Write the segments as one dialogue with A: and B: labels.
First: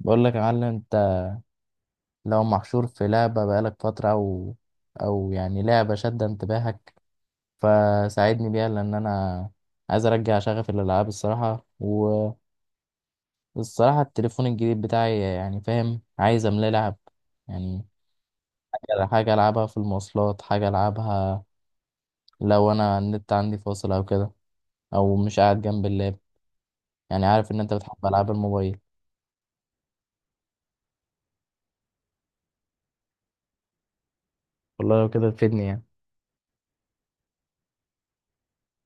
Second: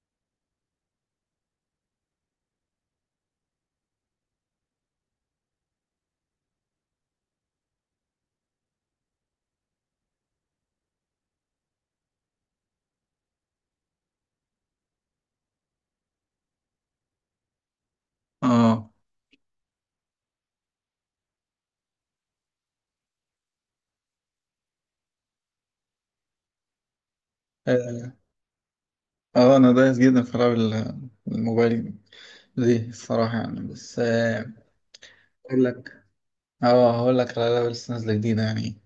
A: بقول لك يا معلم انت، لو محشور في لعبة بقالك فترة او يعني لعبة شادة انتباهك، فساعدني بيها لان انا عايز ارجع شغف الالعاب الصراحة. والصراحة التليفون الجديد بتاعي يعني فاهم، عايز املاه لعب يعني.
B: اه
A: حاجة العبها في المواصلات، حاجة العبها لو انا النت عندي فاصل او كده، او مش قاعد جنب اللاب. يعني عارف ان انت بتحب
B: اه
A: العاب الموبايل،
B: انا دايس جدا في العاب الموبايل دي الصراحة يعني بس آه،
A: والله لو كده
B: اقول
A: تفيدني يعني.
B: لك اه هقول لك على العاب اللي لسه نازلة جديدة يعني.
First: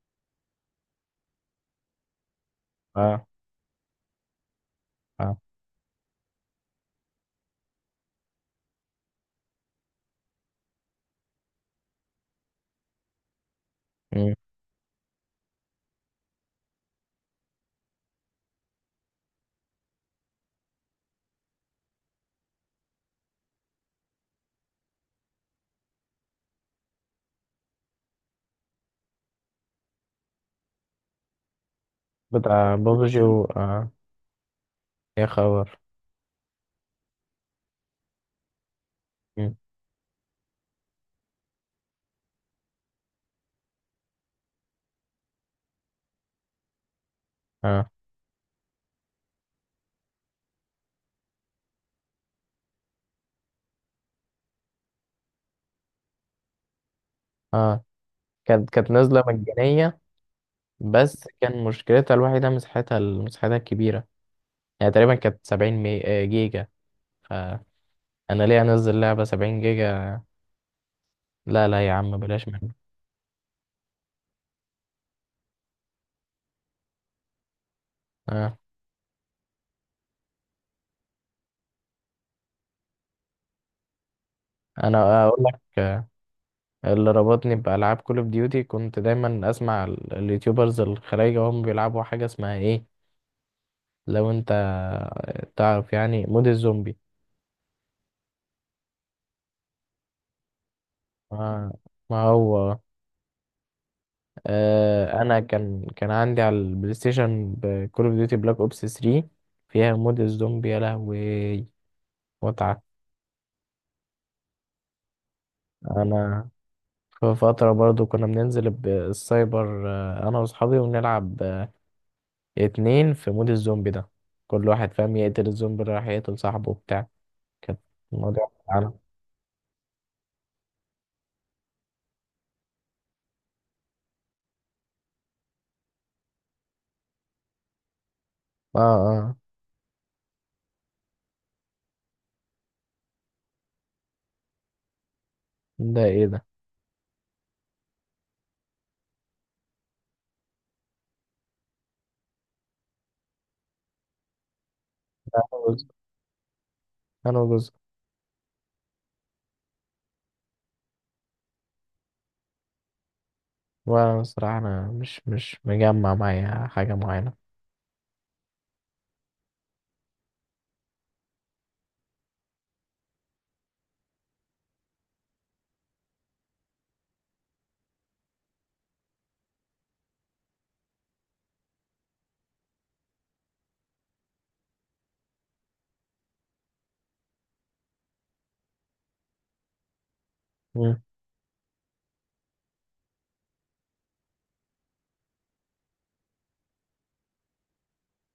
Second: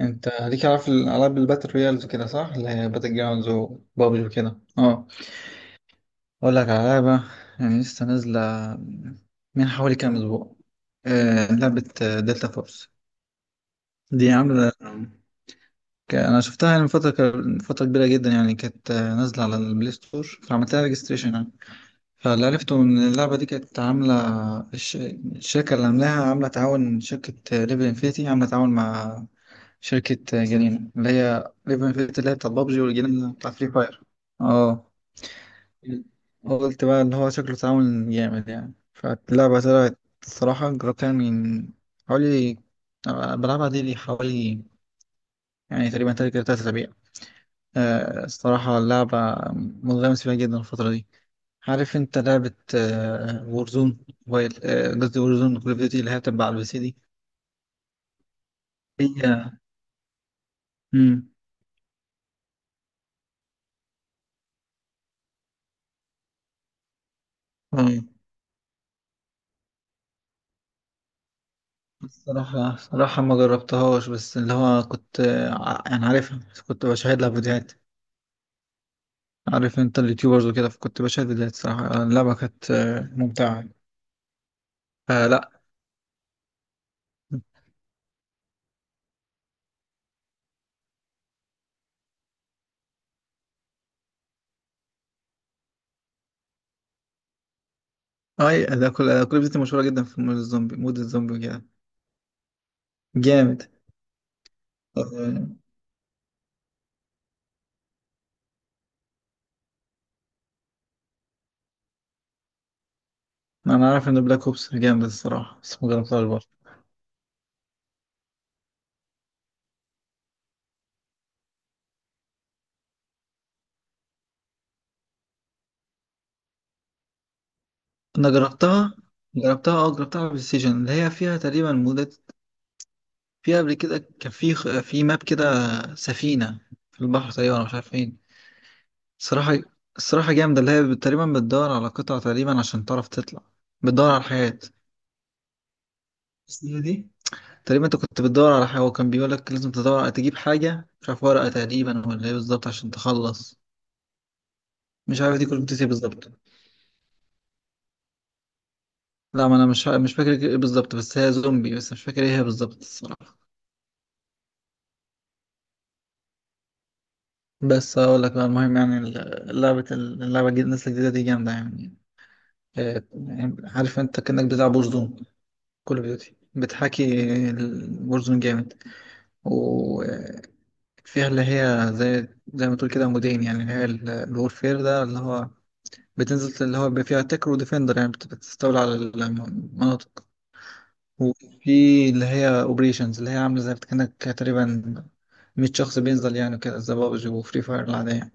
B: انت ليك عارف الالعاب الباتل رويالز كده صح؟ اللي هي باتل
A: اه.
B: جراوندز وبابجي وكده. اه،
A: اه.
B: اقول لك على لعبة يعني لسه نازلة من حوالي كام اسبوع. لعبة دلتا فورس دي
A: مم.
B: عاملة. انا شفتها يعني من فترة من فترة كبيرة جدا يعني، كانت نازلة على البلاي ستور، فعملت لها ريجستريشن. فاللي عرفته إن اللعبة دي كانت عاملة، الشركة اللي عاملاها عاملة تعاون. شركة ليفل انفينيتي عاملة تعاون مع شركة جنين، اللي هي ليفل انفينيتي اللي هي بتاعت
A: بتاع
B: بابجي، والجنين
A: بابجي
B: اللي
A: و
B: بتاع فري
A: اه.
B: فاير. اه،
A: يا خبر.
B: قلت بقى اللي هو شكله تعاون جامد يعني. فاللعبة طلعت الصراحة، جربتها من حوالي، بلعبها دي لي حوالي، يعني تقريبا تلات أسابيع.
A: اه.
B: الصراحة اللعبة منغمس فيها جدا الفترة دي. عارف انت لعبة وورزون موبايل، قصدي وورزون كول اوف ديوتي اللي هي تبع على البي سي دي؟
A: اه. كانت نازلة
B: هي.
A: مجانية، بس
B: مم.
A: كان مشكلتها الوحيدة مساحتها الكبيرة. يعني تقريبا كانت سبعين مي... آه، جيجا. فأنا
B: اه،
A: ليه أنزل لعبة سبعين جيجا؟ لا لا يا عم، بلاش منه.
B: الصراحة صراحة ما جربتهاش، بس اللي هو كنت يعني عارفها، بس كنت بشاهد لها فيديوهات.
A: آه.
B: عارف انت اليوتيوبرز وكده، فكنت بشاهد فيديوهات. صراحة اللعبة كانت ممتعة.
A: أنا
B: آه
A: أقول لك،
B: لا،
A: اللي ربطني بألعاب كول أوف ديوتي، كنت دايما أسمع اليوتيوبرز الخلايجة وهم بيلعبوا حاجة اسمها إيه؟ لو أنت تعرف يعني مود الزومبي.
B: اي ده، كل ده كل فيديوهات مشهورة جدا في مود الزومبي، مود الزومبي وكده.
A: آه. ما هو
B: جامد.
A: انا
B: آه،
A: كان عندي على البلاي ستيشن كول اوف ديوتي بلاك اوبس 3، فيها مود الزومبي. يا لهوي متعه!
B: انا عارف ان بلاك اوبس جامد الصراحة، بس ما جربتهاش برضه.
A: انا في فتره برضو كنا بننزل السايبر، انا واصحابي ونلعب اتنين في مود الزومبي ده. كل واحد فاهم يقتل الزومبي اللي راح يقتل صاحبه وبتاع. كانت
B: انا
A: الموضوع انا.
B: جربتها، جربتها، اه جربتها على البلاي ستيشن اللي هي فيها تقريبا مدة. فيها قبل كده كان في ماب كده، سفينة في البحر تقريبا، أنا مش عارف فين
A: اه. اه.
B: الصراحة. الصراحة جامدة، اللي هي تقريبا بتدور على قطع تقريبا عشان تعرف تطلع، بتدور على الحياة.
A: ده ايه ده؟
B: بس هي دي تقريبا، انت كنت بتدور على حاجة وكان بيقولك لازم تدور تجيب حاجة، مش عارف ورقة تقريبا ولا ايه بالظبط، عشان تخلص. مش عارف
A: ده
B: دي كنت
A: انا جزء
B: بتسيب بالظبط.
A: انا جزء.
B: لا، ما انا مش فاكر ايه بالظبط، بس هي زومبي، بس مش فاكر ايه هي بالظبط الصراحة.
A: وانا الصراحه انا مش مجمع معايا حاجه معينه.
B: بس اقول لك بقى المهم، يعني اللعبة الجديدة الناس الجديدة دي جامدة يعني. يعني عارف انت كأنك بتلعب بورزون، كول اوف ديوتي بتحاكي البورزون، جامد. وفيها اللي هي زي، زي ما تقول كده، مودين يعني. اللي هي الورفير ده، اللي هو بتنزل، اللي هو بيبقى فيها تكر وديفندر يعني، بتستولي على المناطق. وفي اللي هي اوبريشنز، اللي هي عاملة زي كأنك تقريبا 100 شخص بينزل، يعني كده زي بابجي وفري فاير العادية.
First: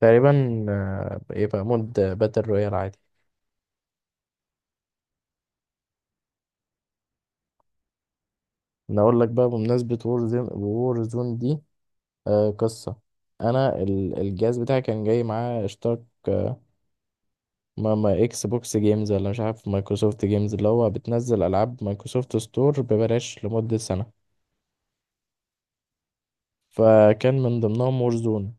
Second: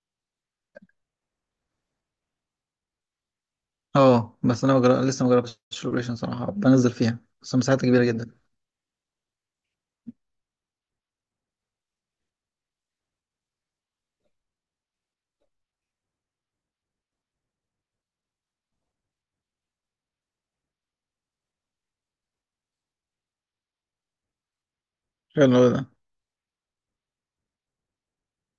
A: تقريبا، آه، يبقى مود باتل رويال عادي.
B: اه، بس انا لسه ما جربتش الاوبريشن صراحه، بنزل فيها بس مساحتها كبيره جدا.
A: انا اقول لك بقى، بمناسبة وور زون، وور زون دي آه قصة. انا الجهاز بتاعي كان جاي معاه اشتراك، آه، ما اكس بوكس جيمز ولا مش عارف مايكروسوفت جيمز، اللي هو بتنزل العاب مايكروسوفت ستور ببلاش لمدة سنة.
B: حلو أوي ده.
A: فكان من ضمنهم وور زون.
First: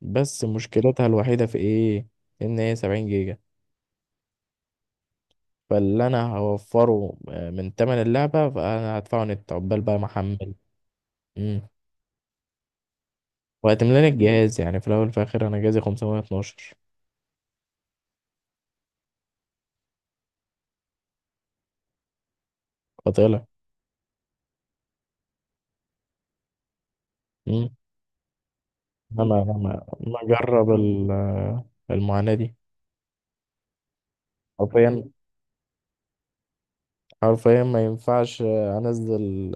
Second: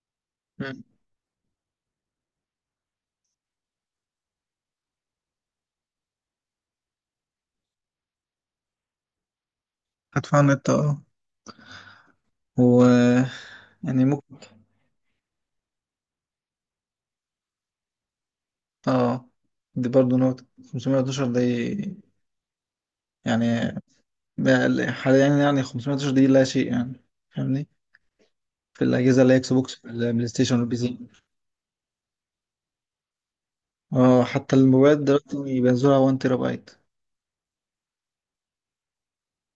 A: بس
B: مم.
A: مشكلتها الوحيدة في ايه؟ ان هي 70 جيجا. فاللي انا هوفره من تمن اللعبة، فانا هدفعه نت عقبال بقى
B: هدفع
A: محمل.
B: النت اه، و يعني
A: وهتملاني
B: ممكن،
A: الجهاز. يعني في الاول وفي الاخر انا جهازي 512،
B: اه دي برضه نقطة. 512 دي
A: فطلع.
B: يعني، ده حاليا يعني 512 دي لا شيء يعني،
A: مم.
B: فاهمني، في الأجهزة اللي هي
A: انا
B: إكس بوكس
A: انا
B: في
A: ما
B: البلاي ستيشن
A: اجرب
B: والبي سي.
A: المعاناة دي.
B: اه، حتى الموبايلات
A: حرفيا،
B: دلوقتي بينزلوها 1 تيرا بايت.
A: حرفيا ما ينفعش انزل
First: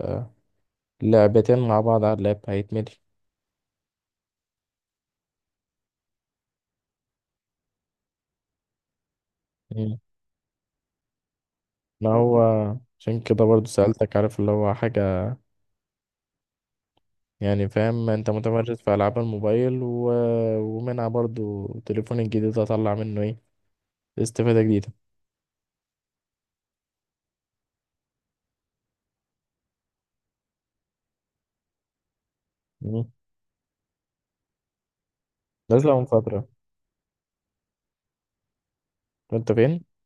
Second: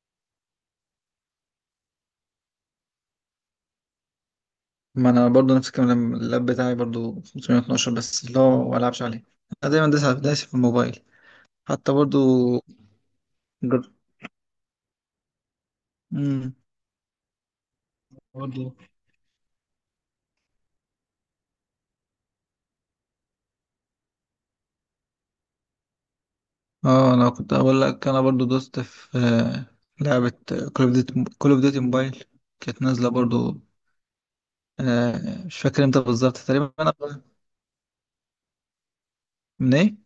A: لعبتين مع بعض على اللاب، هيتملي.
B: ما أنا برضه نفس الكلام، لما اللاب بتاعي برضه 512، بس اللي هو ما ألعبش عليه. أنا دايما
A: مم.
B: دايس دايس في الموبايل. حتى
A: ما
B: برضه.
A: هو عشان كده برضو
B: جد.
A: سألتك، عارف اللي هو حاجة
B: مم.
A: يعني، فاهم انت
B: برضه.
A: متمرس في ألعاب الموبايل و... ومنها برضو تليفون الجديد هطلع منه ايه، استفادة جديدة.
B: اه، انا كنت اقول لك انا برضو دوست في لعبة كول اوف ديوتي، كول اوف ديوتي موبايل، كانت نازلة
A: مم.
B: برضو. مش فاكر
A: نازلة
B: امتى
A: من
B: بالظبط
A: فترة.
B: تقريبا انا،
A: انت
B: من
A: فين؟
B: ايه.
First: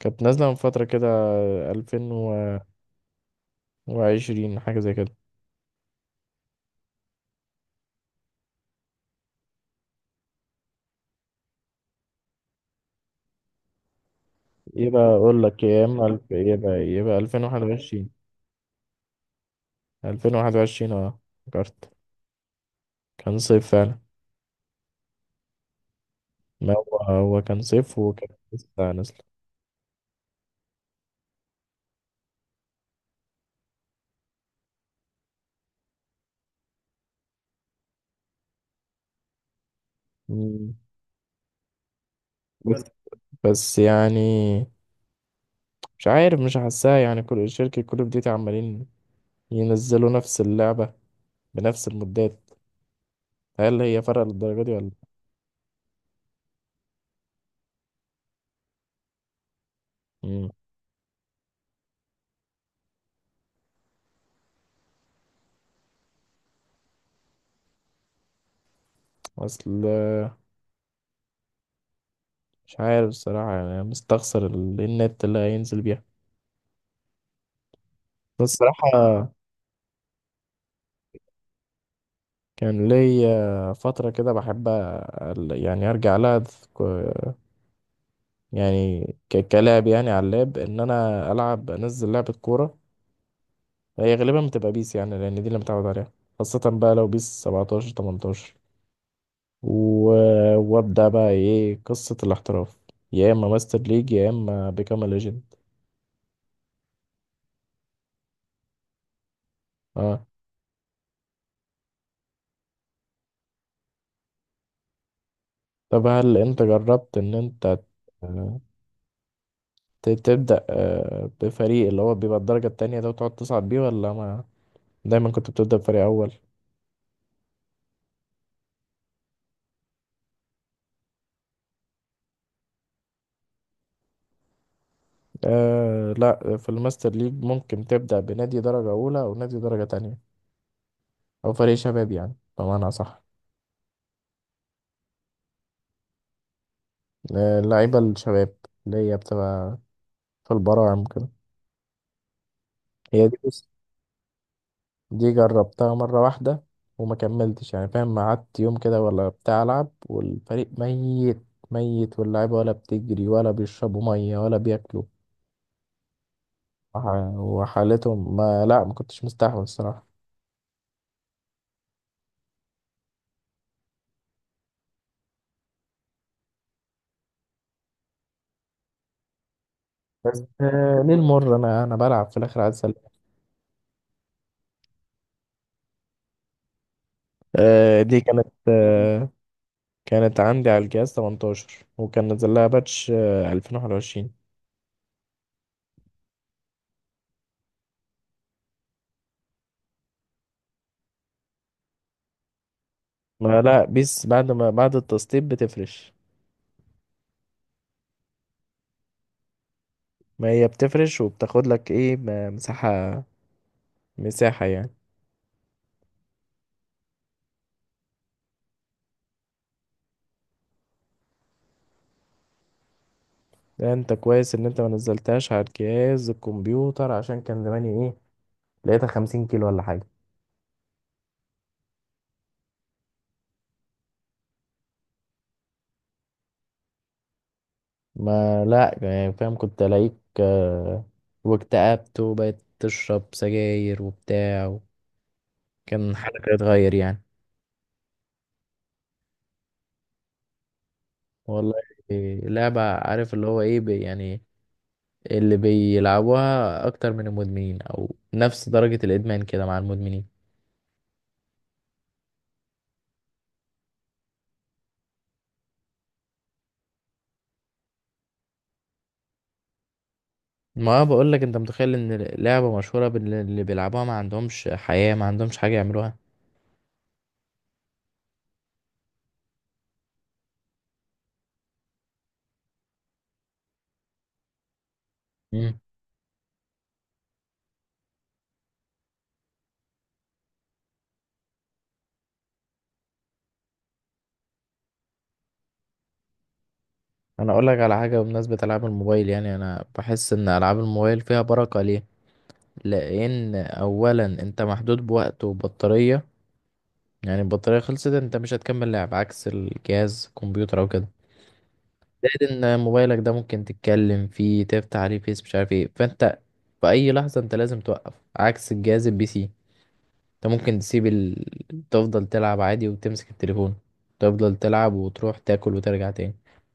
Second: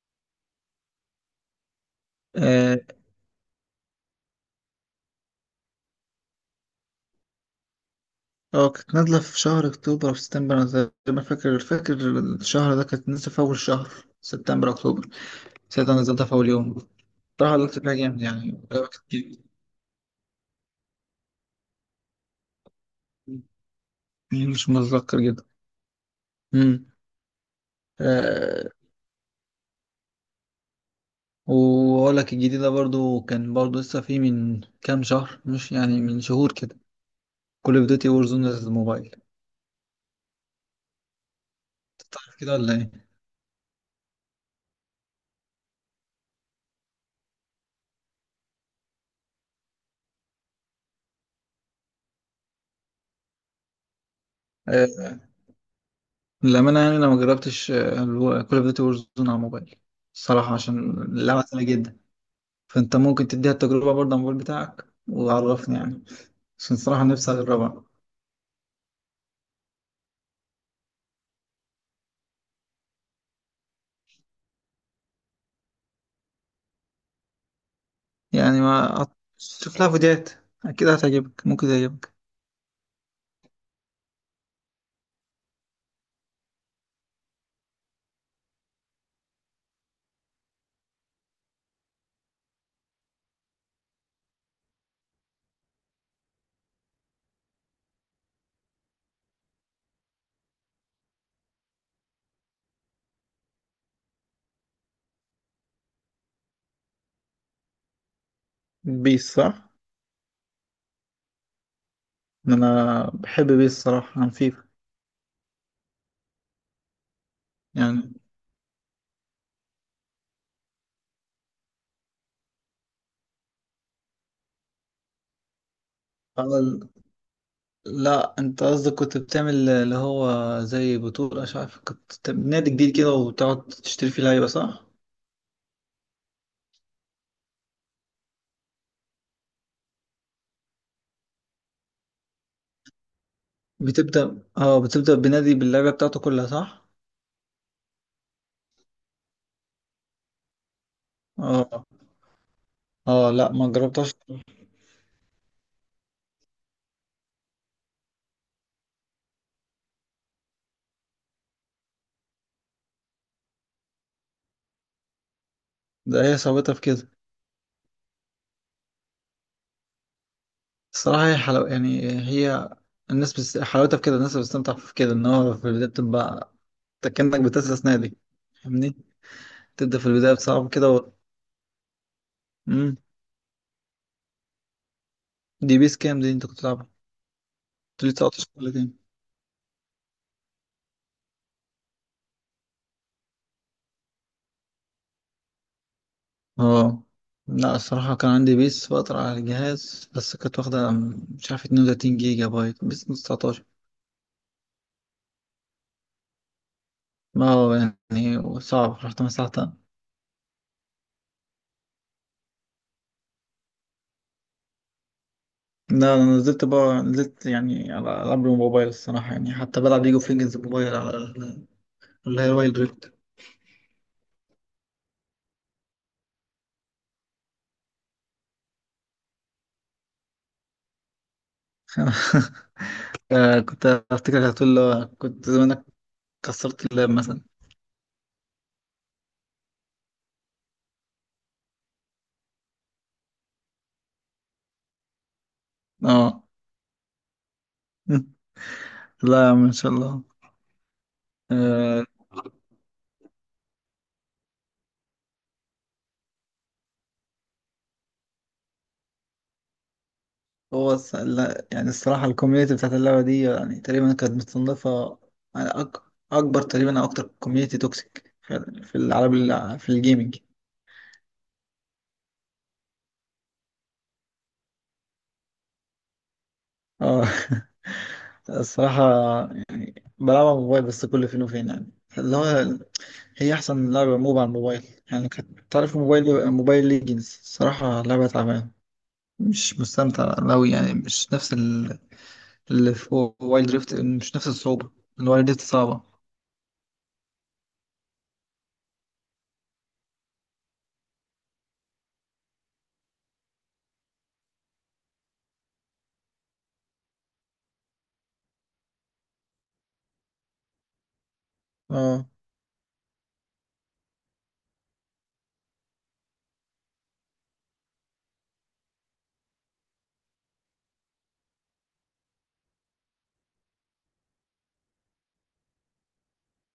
A: كانت نازلة من فترة كده، 2000
B: اه
A: وعشرين حاجة زي كده.
B: كانت نازلة في شهر اكتوبر او سبتمبر انا تقريبا فاكر. الشهر ده كانت نازلة في اول شهر سبتمبر
A: يبقى
B: اكتوبر.
A: أقول لك يا
B: ساعتها
A: إما
B: نزلتها
A: ألف،
B: في اول يوم.
A: يبقى ألفين
B: بصراحة
A: وواحد
B: لعبت فيها
A: وعشرين.
B: جامد، يعني لعبة كانت جامدة.
A: ألفين وواحد وعشرين، أه. فكرت، كان
B: مم.
A: صيف فعلا.
B: مش متذكر جدا.
A: ما هو هو كان صيف وكان
B: امم
A: لسه نازل.
B: واقول لك الجديده برضو، كان برضو لسه في من كام شهر، مش يعني من شهور كده. كول اوف ديوتي وور زون للموبايل، أنت
A: مم.
B: تعرف كده ولا
A: بس
B: ايه؟
A: بس يعني مش عارف، مش حاساها. يعني كل شركة كول أوف ديوتي عمالين ينزلوا نفس اللعبة بنفس المدات. هل هي فرق للدرجة دي ولا؟
B: آه، للامانه يعني انا ما جربتش كول اوف ديوتي وور زون على الموبايل
A: مم.
B: الصراحه، عشان اللعبه سهله جدا. فانت ممكن تديها التجربه برضه على الموبايل بتاعك وعرفني يعني، عشان الصراحه نفسي اجربها.
A: أصل مش عارف الصراحة، يعني مستخسر النت اللي هينزل بيها، بس
B: يعني
A: الصراحة
B: ما أط- شوف لها فيديوهات، اكيد هتعجبك، ممكن تعجبك.
A: كان ليا فترة كده بحب يعني أرجع لها. ك- يعني كلاعب يعني على اللاب، إن أنا ألعب أنزل لعبة كورة. هي غالبا بتبقى بيس، يعني لأن دي اللي متعود عليها. خاصة بقى لو بيس 17، 18، و... وأبدأ بقى إيه، قصة الاحتراف، يا إما ماستر ليج يا إما بيكام ليجند.
B: بيس صح.
A: أه.
B: انا بحب بيس الصراحه عن فيفا
A: طب هل أنت جربت إن أنت تبدأ بفريق اللي هو بيبقى الدرجة التانية ده وتقعد تصعد بيه، ولا ما دايما كنت بتبدأ بفريق أول؟
B: يعني. لا، انت قصدك كنت بتعمل اللي هو زي بطولة، مش عارف، كنت نادي جديد كده وتقعد تشتري فيه لعيبة صح؟
A: آه لا، في الماستر ليج ممكن تبدأ بنادي درجة أولى أو نادي درجة تانية أو فريق شباب، يعني بمعنى صح.
B: بتبدأ، اه بتبدأ بنادي باللعبة بتاعته كلها صح؟
A: اللعيبة الشباب اللي هي بتبقى في البراعم كده.
B: اه،
A: هي
B: اه
A: دي،
B: لا ما
A: بص.
B: جربتهاش.
A: دي جربتها مرة واحدة وما كملتش، يعني فاهم، قعدت يوم كده ولا بتاع ألعب والفريق ميت ميت، واللعيبة ولا بتجري ولا بيشربوا مية ولا بياكلوا،
B: ده هي صعوبتها في كده.
A: وحالتهم ما لا، ما كنتش مستحمل الصراحة.
B: الصراحة هي حلو يعني، هي الناس حلاوتها في كده، الناس بتستمتع في كده ان هو في البداية بتبقى أنت كأنك بتأسس نادي، فاهمني؟ تبدأ في البداية
A: بس،
B: بصعب كده
A: آه،
B: و...
A: ليه المر؟ أنا بلعب في الآخر عايز أسلم.
B: مم. دي بيس كام دي انت كنت بتلعبها؟
A: دي كانت،
B: 19 ولا كام؟
A: كانت عندي على الجهاز 18، وكان نزل لها باتش، آه، 2021.
B: اه لا، الصراحة كان عندي بيس فترة على الجهاز، بس كانت واخدة، مش عارف، 32 جيجا بايت بيس
A: ما
B: 19.
A: لا، بيس بعد التسطيب بتفرش.
B: ما هو يعني صعب، رحت مسحتها.
A: ما هي بتفرش وبتاخد لك ايه، مساحة، مساحة يعني.
B: لا، أنا نزلت بقى، نزلت يعني على العاب الموبايل الصراحة يعني. حتى بلعب ليج اوف ليجندز موبايل على اللي هي وايلد ريفت.
A: ده انت كويس ان انت ما نزلتهاش على الجهاز الكمبيوتر، عشان كان زماني ايه، لقيتها 50 كيلو ولا حاجة.
B: كنت افتكر هتقول له كنت زمانك كسرت اللاب مثلا.
A: ما لا يعني فاهم، كنت الاقيك، آه، واكتئبت وبقيت تشرب سجاير وبتاع. كان
B: اه.
A: حالك هتتغير يعني.
B: لا يا عم ان شاء الله.
A: والله.
B: آه،
A: إيه، لعبة عارف اللي هو ايه، يعني اللي بيلعبوها اكتر من المدمنين، او نفس درجة الادمان كده مع المدمنين.
B: هو لا يعني الصراحة الكوميونتي بتاعت اللعبة دي يعني تقريبا كانت متصنفة على أكبر تقريبا أو أكتر كوميونتي توكسيك في في العالم في الجيمنج.
A: ما بقول لك، انت متخيل ان لعبة مشهورة اللي بيلعبوها ما عندهمش حياة، ما عندهمش حاجة يعملوها.
B: اه. الصراحة بلعبها على الموبايل بس كل فين وفين يعني، اللي هو هي أحسن لعبة موب على الموبايل يعني. كانت
A: مم.
B: تعرف موبايل موبايل ليجنز؟ الصراحة لعبة تعبانة، مش مستمتع أوي يعني. مش نفس اللي في وايلد ريفت، مش نفس الصعوبة، الوايلد ريفت صعبة.
A: انا اقول لك على حاجة، بمناسبة العاب الموبايل يعني، انا بحس ان العاب الموبايل فيها بركة. ليه؟ لان اولا انت محدود بوقت وبطارية. يعني البطارية خلصت، انت مش هتكمل لعب، عكس الجهاز كمبيوتر او كده.
B: اه،
A: زائد ان موبايلك ده ممكن تتكلم فيه، تفتح عليه فيس، مش عارف ايه، فانت في اي لحظه انت لازم توقف، عكس الجهاز البي سي، انت ممكن تسيب تفضل تلعب عادي وتمسك التليفون، تفضل تلعب وتروح تاكل وترجع تاني.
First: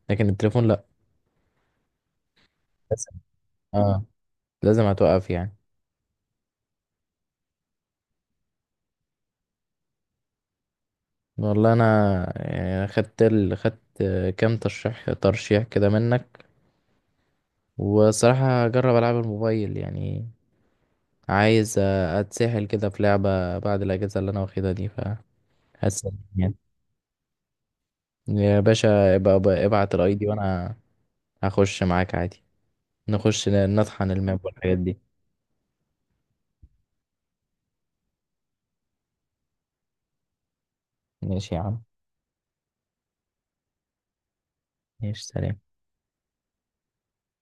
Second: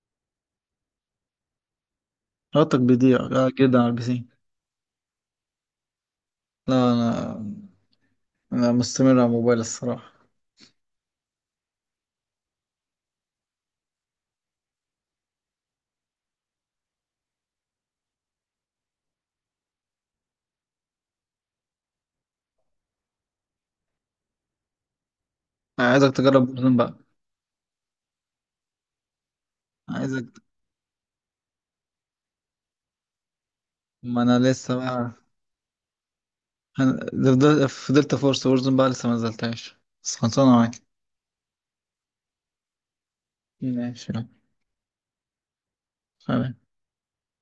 A: لكن التليفون لا،
B: رابطك
A: لازم.
B: بيضيع جدا على البي
A: اه،
B: سي.
A: لازم هتوقف يعني.
B: لا، انا مستمر على موبايل الصراحه.
A: والله انا يعني خدت خدت كام ترشيح كده منك، وصراحه هجرب العب الموبايل يعني. عايز اتسحل كده في لعبه بعد الاجازه اللي انا واخدها دي.
B: أنا
A: هسأل
B: عايزك تجرب
A: يعني.
B: وورزون بقى.
A: يا باشا، ابعت الاي دي
B: عايزك.
A: وانا هخش معاك عادي. نخش نطحن
B: ما انا
A: الماب
B: لسه
A: والحاجات دي.
B: بقى، أنا فضلت فرصه وورزون بقى لسه ما نزلتهاش، بس خلصانه معاك.
A: ماشي يا عم.
B: ماشي يلا.
A: ماشي سلام.
B: سلام.